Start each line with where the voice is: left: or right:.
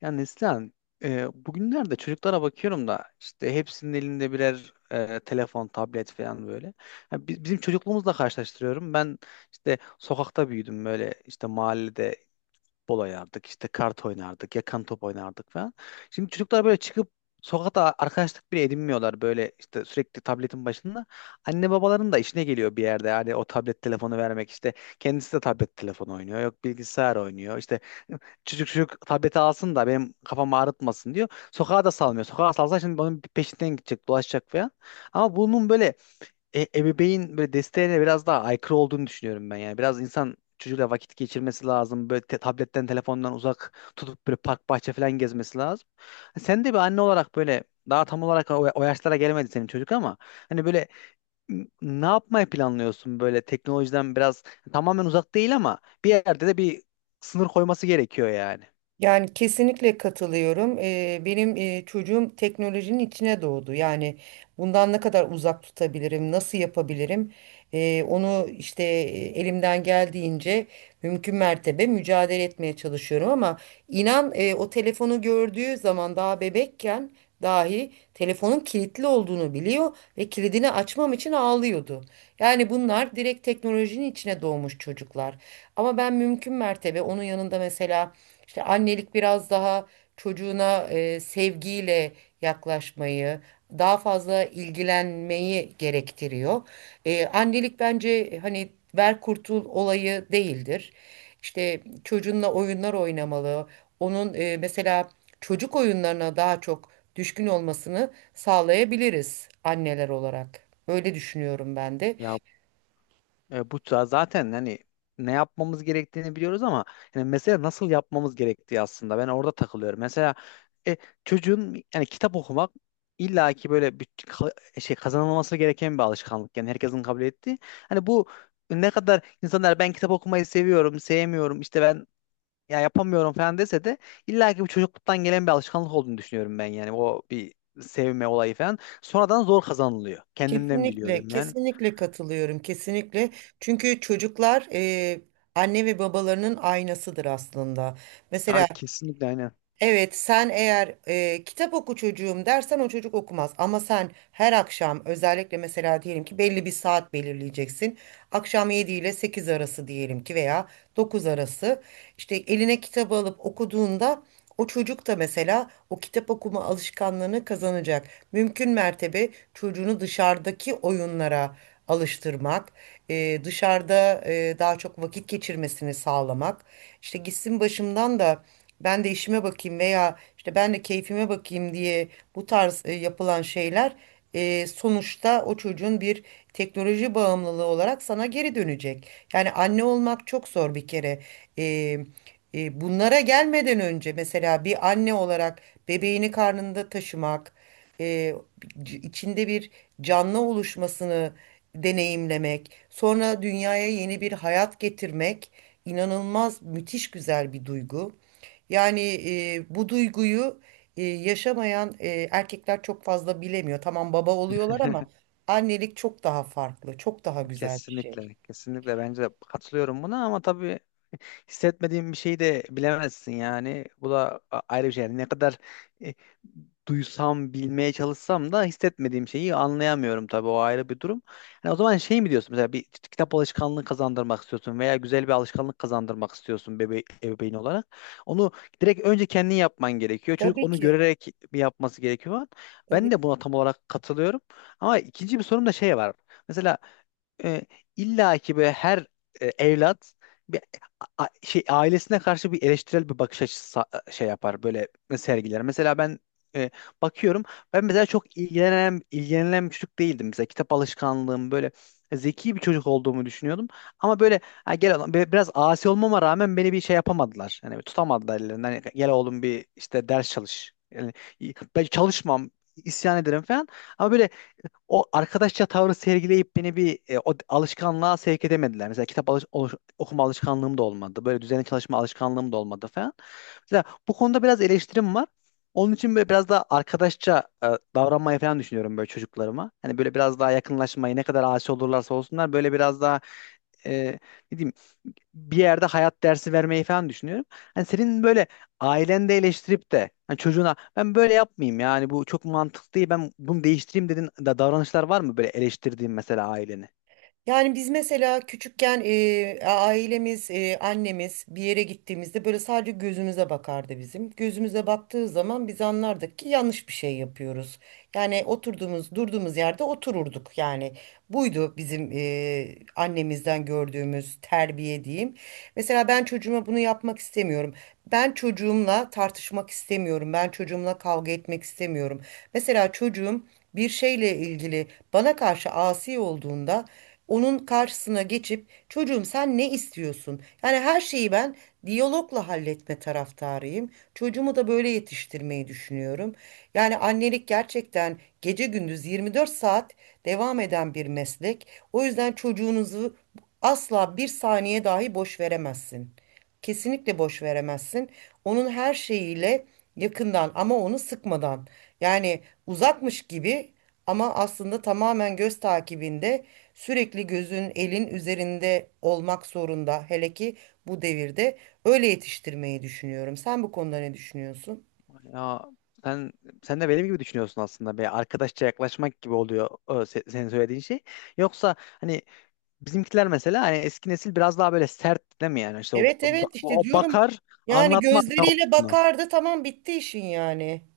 left: Ya Neslihan, bugünlerde çocuklara bakıyorum da işte hepsinin elinde birer telefon, tablet falan böyle. Ya bizim çocukluğumuzla karşılaştırıyorum. Ben işte sokakta büyüdüm böyle işte mahallede bol oynardık, işte kart oynardık, yakan top oynardık falan. Şimdi çocuklar böyle çıkıp sokakta arkadaşlık bile edinmiyorlar, böyle işte sürekli tabletin başında. Anne babaların da işine geliyor bir yerde, yani o tablet telefonu vermek, işte kendisi de tablet telefonu oynuyor, yok bilgisayar oynuyor, işte çocuk tableti alsın da benim kafamı ağrıtmasın diyor. Sokağa da salmıyor, sokağa salsa şimdi onun peşinden gidecek, dolaşacak falan. Ama bunun böyle ebeveyn böyle desteğine biraz daha aykırı olduğunu düşünüyorum ben yani. Biraz insan çocuğuyla vakit geçirmesi lazım. Böyle tabletten, telefondan uzak tutup böyle park, bahçe falan gezmesi lazım. Sen de bir anne olarak böyle daha tam olarak o yaşlara gelmedi senin çocuk, ama hani böyle ne yapmayı planlıyorsun? Böyle teknolojiden biraz, tamamen uzak değil ama bir yerde de bir sınır koyması gerekiyor yani.
right: Yani kesinlikle katılıyorum. Benim çocuğum teknolojinin içine doğdu. Yani bundan ne kadar uzak tutabilirim, nasıl yapabilirim? Onu işte elimden geldiğince mümkün mertebe mücadele etmeye çalışıyorum ama inan o telefonu gördüğü zaman daha bebekken dahi telefonun kilitli olduğunu biliyor ve kilidini açmam için ağlıyordu. Yani bunlar direkt teknolojinin içine doğmuş çocuklar. Ama ben mümkün mertebe onun yanında mesela işte annelik biraz daha çocuğuna sevgiyle yaklaşmayı, daha fazla ilgilenmeyi gerektiriyor. Annelik bence hani ver kurtul olayı değildir. İşte çocuğunla oyunlar oynamalı. Onun mesela çocuk oyunlarına daha çok düşkün olmasını sağlayabiliriz anneler olarak. Öyle düşünüyorum ben de.
left: Ya bu zaten hani ne yapmamız gerektiğini biliyoruz ama yani mesela nasıl yapmamız gerektiği, aslında ben orada takılıyorum. Mesela e, çocuğun yani kitap okumak illaki böyle bir şey, kazanılması gereken bir alışkanlık. Yani herkesin kabul ettiği. Hani bu ne kadar insanlar ben kitap okumayı seviyorum, sevmiyorum, işte ben ya yapamıyorum falan dese de illaki bu çocukluktan gelen bir alışkanlık olduğunu düşünüyorum ben yani, o bir sevme olayı falan. Sonradan zor kazanılıyor. Kendimden
right: Kesinlikle,
left: biliyorum yani.
right: kesinlikle katılıyorum, kesinlikle. Çünkü çocuklar anne ve babalarının aynasıdır aslında. Mesela.
left: Ay kesinlikle, aynen.
right: Evet, sen eğer kitap oku çocuğum dersen o çocuk okumaz. Ama sen her akşam özellikle mesela diyelim ki belli bir saat belirleyeceksin. Akşam 7 ile 8 arası diyelim ki veya 9 arası. İşte eline kitabı alıp okuduğunda o çocuk da mesela o kitap okuma alışkanlığını kazanacak. Mümkün mertebe çocuğunu dışarıdaki oyunlara alıştırmak, dışarıda daha çok vakit geçirmesini sağlamak. İşte gitsin başımdan da ben de işime bakayım veya işte ben de keyfime bakayım diye bu tarz yapılan şeyler sonuçta o çocuğun bir teknoloji bağımlılığı olarak sana geri dönecek. Yani anne olmak çok zor bir kere. E, Bunlara gelmeden önce mesela bir anne olarak bebeğini karnında taşımak, e, içinde bir canlı oluşmasını deneyimlemek, sonra dünyaya yeni bir hayat getirmek inanılmaz müthiş güzel bir duygu. Yani bu duyguyu yaşamayan erkekler çok fazla bilemiyor. Tamam baba oluyorlar ama annelik çok daha farklı, çok daha güzel bir şey.
left: Kesinlikle, kesinlikle bence de katılıyorum buna ama tabii hissetmediğim bir şeyi de bilemezsin yani. Bu da ayrı bir şey. Yani ne kadar e, duysam, bilmeye çalışsam da hissetmediğim şeyi anlayamıyorum tabii, o ayrı bir durum. Yani o zaman şey mi diyorsun, mesela bir kitap alışkanlığı kazandırmak istiyorsun veya güzel bir alışkanlık kazandırmak istiyorsun bebe ebeveyn olarak. Onu direkt önce kendin yapman gerekiyor. Çocuk
right: Tabii
left: onu
right: ki.
left: görerek bir yapması gerekiyor. Ben
right: Tabii.
left: de buna tam olarak katılıyorum. Ama ikinci bir sorun da şey var. Mesela e, illa ki böyle her evlat bir şey, ailesine karşı bir eleştirel bir bakış açısı şey yapar, böyle sergiler. Mesela ben e, bakıyorum, ben mesela çok ilgilenen bir çocuk değildim, mesela kitap alışkanlığım böyle, zeki bir çocuk olduğumu düşünüyordum. Ama böyle ha, gel oğlum, biraz asi olmama rağmen beni bir şey yapamadılar. Hani tutamadılar ellerinden. Hani, gel oğlum bir işte ders çalış. Yani, ben çalışmam, isyan ederim falan. Ama böyle o arkadaşça tavrı sergileyip beni bir o alışkanlığa sevk edemediler. Mesela kitap okuma alışkanlığım da olmadı. Böyle düzenli çalışma alışkanlığım da olmadı falan. Mesela bu konuda biraz eleştirim var. Onun için böyle biraz daha arkadaşça davranmayı falan düşünüyorum böyle çocuklarıma. Hani böyle biraz daha yakınlaşmayı, ne kadar asi olurlarsa olsunlar, böyle biraz daha e, ne diyeyim, bir yerde hayat dersi vermeyi falan düşünüyorum. Hani senin böyle aileni de eleştirip de hani çocuğuna ben böyle yapmayayım, yani bu çok mantıklı değil, ben bunu değiştireyim dedin da davranışlar var mı böyle eleştirdiğin mesela aileni?
right: Yani biz mesela küçükken ailemiz, annemiz bir yere gittiğimizde böyle sadece gözümüze bakardı bizim. Gözümüze baktığı zaman biz anlardık ki yanlış bir şey yapıyoruz. Yani oturduğumuz, durduğumuz yerde otururduk. Yani buydu bizim annemizden gördüğümüz terbiye diyeyim. Mesela ben çocuğuma bunu yapmak istemiyorum. Ben çocuğumla tartışmak istemiyorum. Ben çocuğumla kavga etmek istemiyorum. Mesela çocuğum bir şeyle ilgili bana karşı asi olduğunda onun karşısına geçip çocuğum sen ne istiyorsun? Yani her şeyi ben diyalogla halletme taraftarıyım. Çocuğumu da böyle yetiştirmeyi düşünüyorum. Yani annelik gerçekten gece gündüz 24 saat devam eden bir meslek. O yüzden çocuğunuzu asla bir saniye dahi boş veremezsin. Kesinlikle boş veremezsin. Onun her şeyiyle yakından ama onu sıkmadan. Yani uzakmış gibi ama aslında tamamen göz takibinde sürekli gözün elin üzerinde olmak zorunda. Hele ki bu devirde öyle yetiştirmeyi düşünüyorum. Sen bu konuda ne düşünüyorsun?
left: Ya sen sen de benim gibi düşünüyorsun aslında. Bir arkadaşça yaklaşmak gibi oluyor o senin söylediğin şey. Yoksa hani bizimkiler mesela, hani eski nesil biraz daha böyle sert değil mi yani? İşte
right: Evet, evet, işte
left: o
right: diyorum
left: bakar,
right: yani
left: anlatmaz.
right: gözleriyle bakardı tamam bitti işin yani.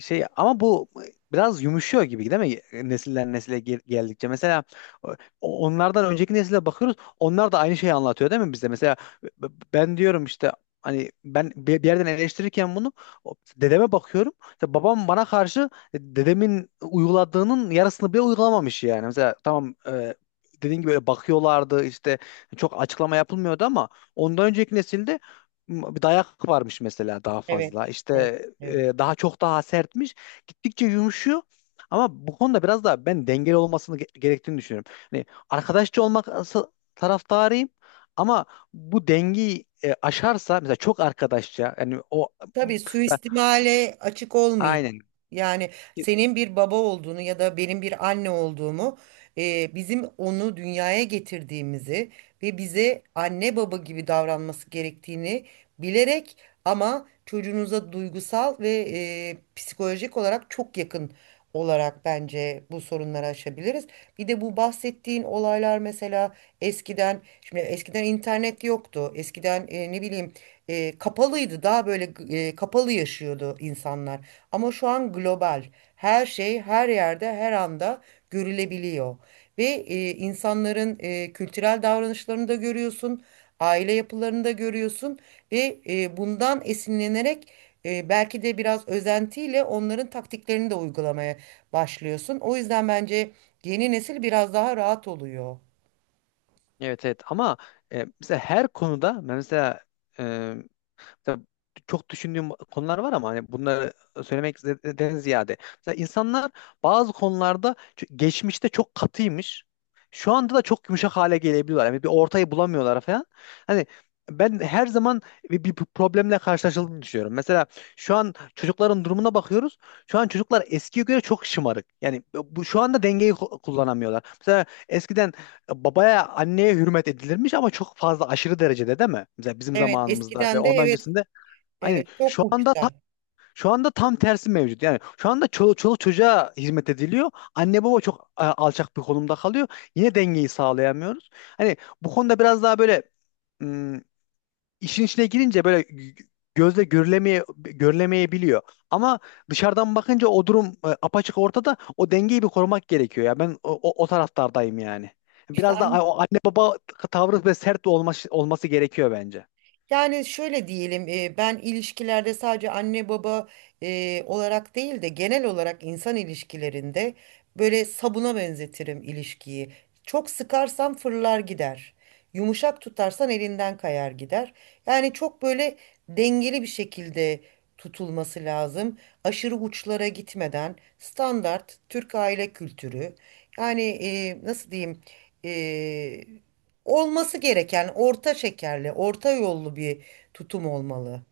left: Şey ama bu biraz yumuşuyor gibi değil mi? Nesiller nesile geldikçe. Mesela o- onlardan önceki nesile bakıyoruz. Onlar da aynı şeyi anlatıyor değil mi bize? Mesela b- ben diyorum işte, hani ben bir yerden eleştirirken bunu dedeme bakıyorum. İşte babam bana karşı dedemin uyguladığının yarısını bile uygulamamış yani. Mesela tamam, dediğin gibi öyle bakıyorlardı, işte çok açıklama yapılmıyordu, ama ondan önceki nesilde dayak varmış mesela daha
right: Evet,
left: fazla. İşte
right: evet, evet.
left: daha çok daha sertmiş. Gittikçe yumuşuyor. Ama bu konuda biraz daha ben dengeli olmasını gerektiğini düşünüyorum. Hani arkadaşça olmak taraftarıyım, ama bu dengeyi aşarsa, mesela çok arkadaşça yani o
right: Tabii,
left: mesela-
right: suistimale açık olmayın.
left: aynen.
right: Yani senin bir baba olduğunu ya da benim bir anne olduğumu, bizim onu dünyaya getirdiğimizi ve bize anne baba gibi davranması gerektiğini bilerek ama çocuğunuza duygusal ve psikolojik olarak çok yakın olarak bence bu sorunları aşabiliriz. Bir de bu bahsettiğin olaylar mesela eskiden, şimdi eskiden internet yoktu. Eskiden ne bileyim kapalıydı. Daha böyle kapalı yaşıyordu insanlar. Ama şu an global. Her şey her yerde her anda görülebiliyor. Ve insanların kültürel davranışlarını da görüyorsun. Aile yapılarını da görüyorsun. Ve bundan esinlenerek belki de biraz özentiyle onların taktiklerini de uygulamaya başlıyorsun. O yüzden bence yeni nesil biraz daha rahat oluyor.
left: Evet evet, ama mesela her konuda, mesela e, mesela çok düşündüğüm konular var, ama hani bunları söylemekten ziyade mesela insanlar bazı konularda geçmişte çok katıymış. Şu anda da çok yumuşak hale gelebiliyorlar. Yani bir ortayı bulamıyorlar falan. Hani ben her zaman bir problemle karşılaşıldığını düşünüyorum. Mesela şu an çocukların durumuna bakıyoruz. Şu an çocuklar eskiye göre çok şımarık. Yani bu şu anda dengeyi kullanamıyorlar. Mesela eskiden babaya, anneye hürmet edilirmiş, ama çok fazla, aşırı derecede, değil mi? Mesela bizim
right: Evet,
left: zamanımızda ve
right: eskiden de
left: ondan
right: evet,
left: öncesinde. Aynen.
right: evet çok
left: Şu anda
right: uçta.
left: şu anda tam tersi mevcut. Yani şu anda çoluk çocuğa hizmet ediliyor. Anne baba çok alçak bir konumda kalıyor. Yine dengeyi sağlayamıyoruz. Hani bu konuda biraz daha böyle ım, işin içine girince böyle gözle görülemeyebiliyor. Ama dışarıdan bakınca o durum apaçık ortada. O dengeyi bir korumak gerekiyor ya. Ben o taraftardayım yani.
right: İşte.
left: Biraz da o anne baba tavrı ve sert olması gerekiyor bence.
right: Yani şöyle diyelim, ben ilişkilerde sadece anne baba olarak değil de genel olarak insan ilişkilerinde böyle sabuna benzetirim ilişkiyi. Çok sıkarsan fırlar gider. Yumuşak tutarsan elinden kayar gider. Yani çok böyle dengeli bir şekilde tutulması lazım. Aşırı uçlara gitmeden standart Türk aile kültürü. Yani nasıl diyeyim? E, Olması gereken orta şekerli, orta yollu bir tutum olmalı.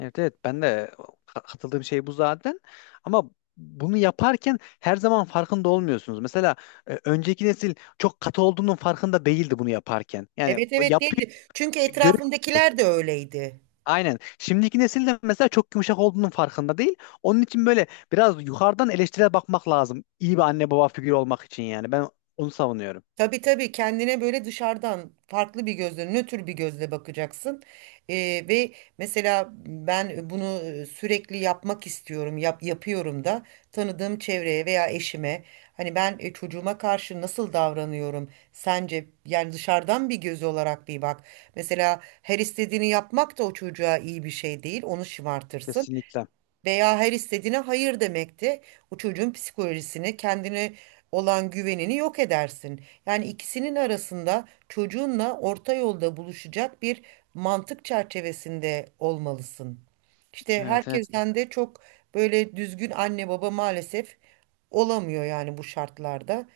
left: Evet evet, ben de katıldığım şey bu zaten. Ama bunu yaparken her zaman farkında olmuyorsunuz. Mesela önceki nesil çok katı olduğunun farkında değildi bunu yaparken. Yani
right: Evet,
left: o
right: evet,
left: yapıyı
right: değildi. Çünkü
left: görüp
right: etrafımdakiler de öyleydi.
left: aynen. Şimdiki nesil de mesela çok yumuşak olduğunun farkında değil. Onun için böyle biraz yukarıdan eleştirel bakmak lazım. İyi bir anne baba figürü olmak için yani. Ben onu savunuyorum.
right: Tabii, tabii, kendine böyle dışarıdan farklı bir gözle, nötr bir gözle bakacaksın. Ve mesela ben bunu sürekli yapmak istiyorum, yapıyorum da tanıdığım çevreye veya eşime. Hani ben çocuğuma karşı nasıl davranıyorum sence? Yani dışarıdan bir göz olarak bir bak. Mesela her istediğini yapmak da o çocuğa iyi bir şey değil, onu şımartırsın
left: Kesinlikle.
right: veya her istediğine hayır demekti. O çocuğun psikolojisini, kendine olan güvenini yok edersin. Yani ikisinin arasında çocuğunla orta yolda buluşacak bir mantık çerçevesinde olmalısın. İşte
left: Evet evet.
right: herkesten de çok böyle düzgün anne baba maalesef olamıyor yani bu şartlarda.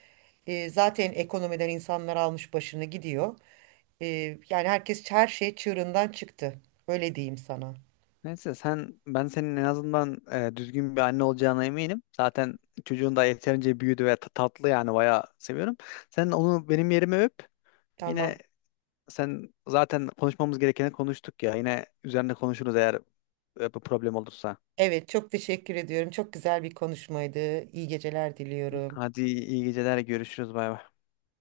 right: Zaten ekonomiden insanlar almış başını gidiyor. Ee, Yani herkes her şey çığırından çıktı. Öyle diyeyim sana.
left: Neyse, ben senin en azından düzgün bir anne olacağına eminim. Zaten çocuğun da yeterince büyüdü ve tatlı, yani bayağı seviyorum. Sen onu benim yerime öp. Yine
right: Tamam.
left: zaten konuşmamız gerekeni konuştuk ya. Yine üzerine konuşuruz eğer bu problem olursa.
right: Evet, çok teşekkür ediyorum. Çok güzel bir konuşmaydı. İyi geceler diliyorum.
left: Hadi iyi geceler, görüşürüz, bay bay.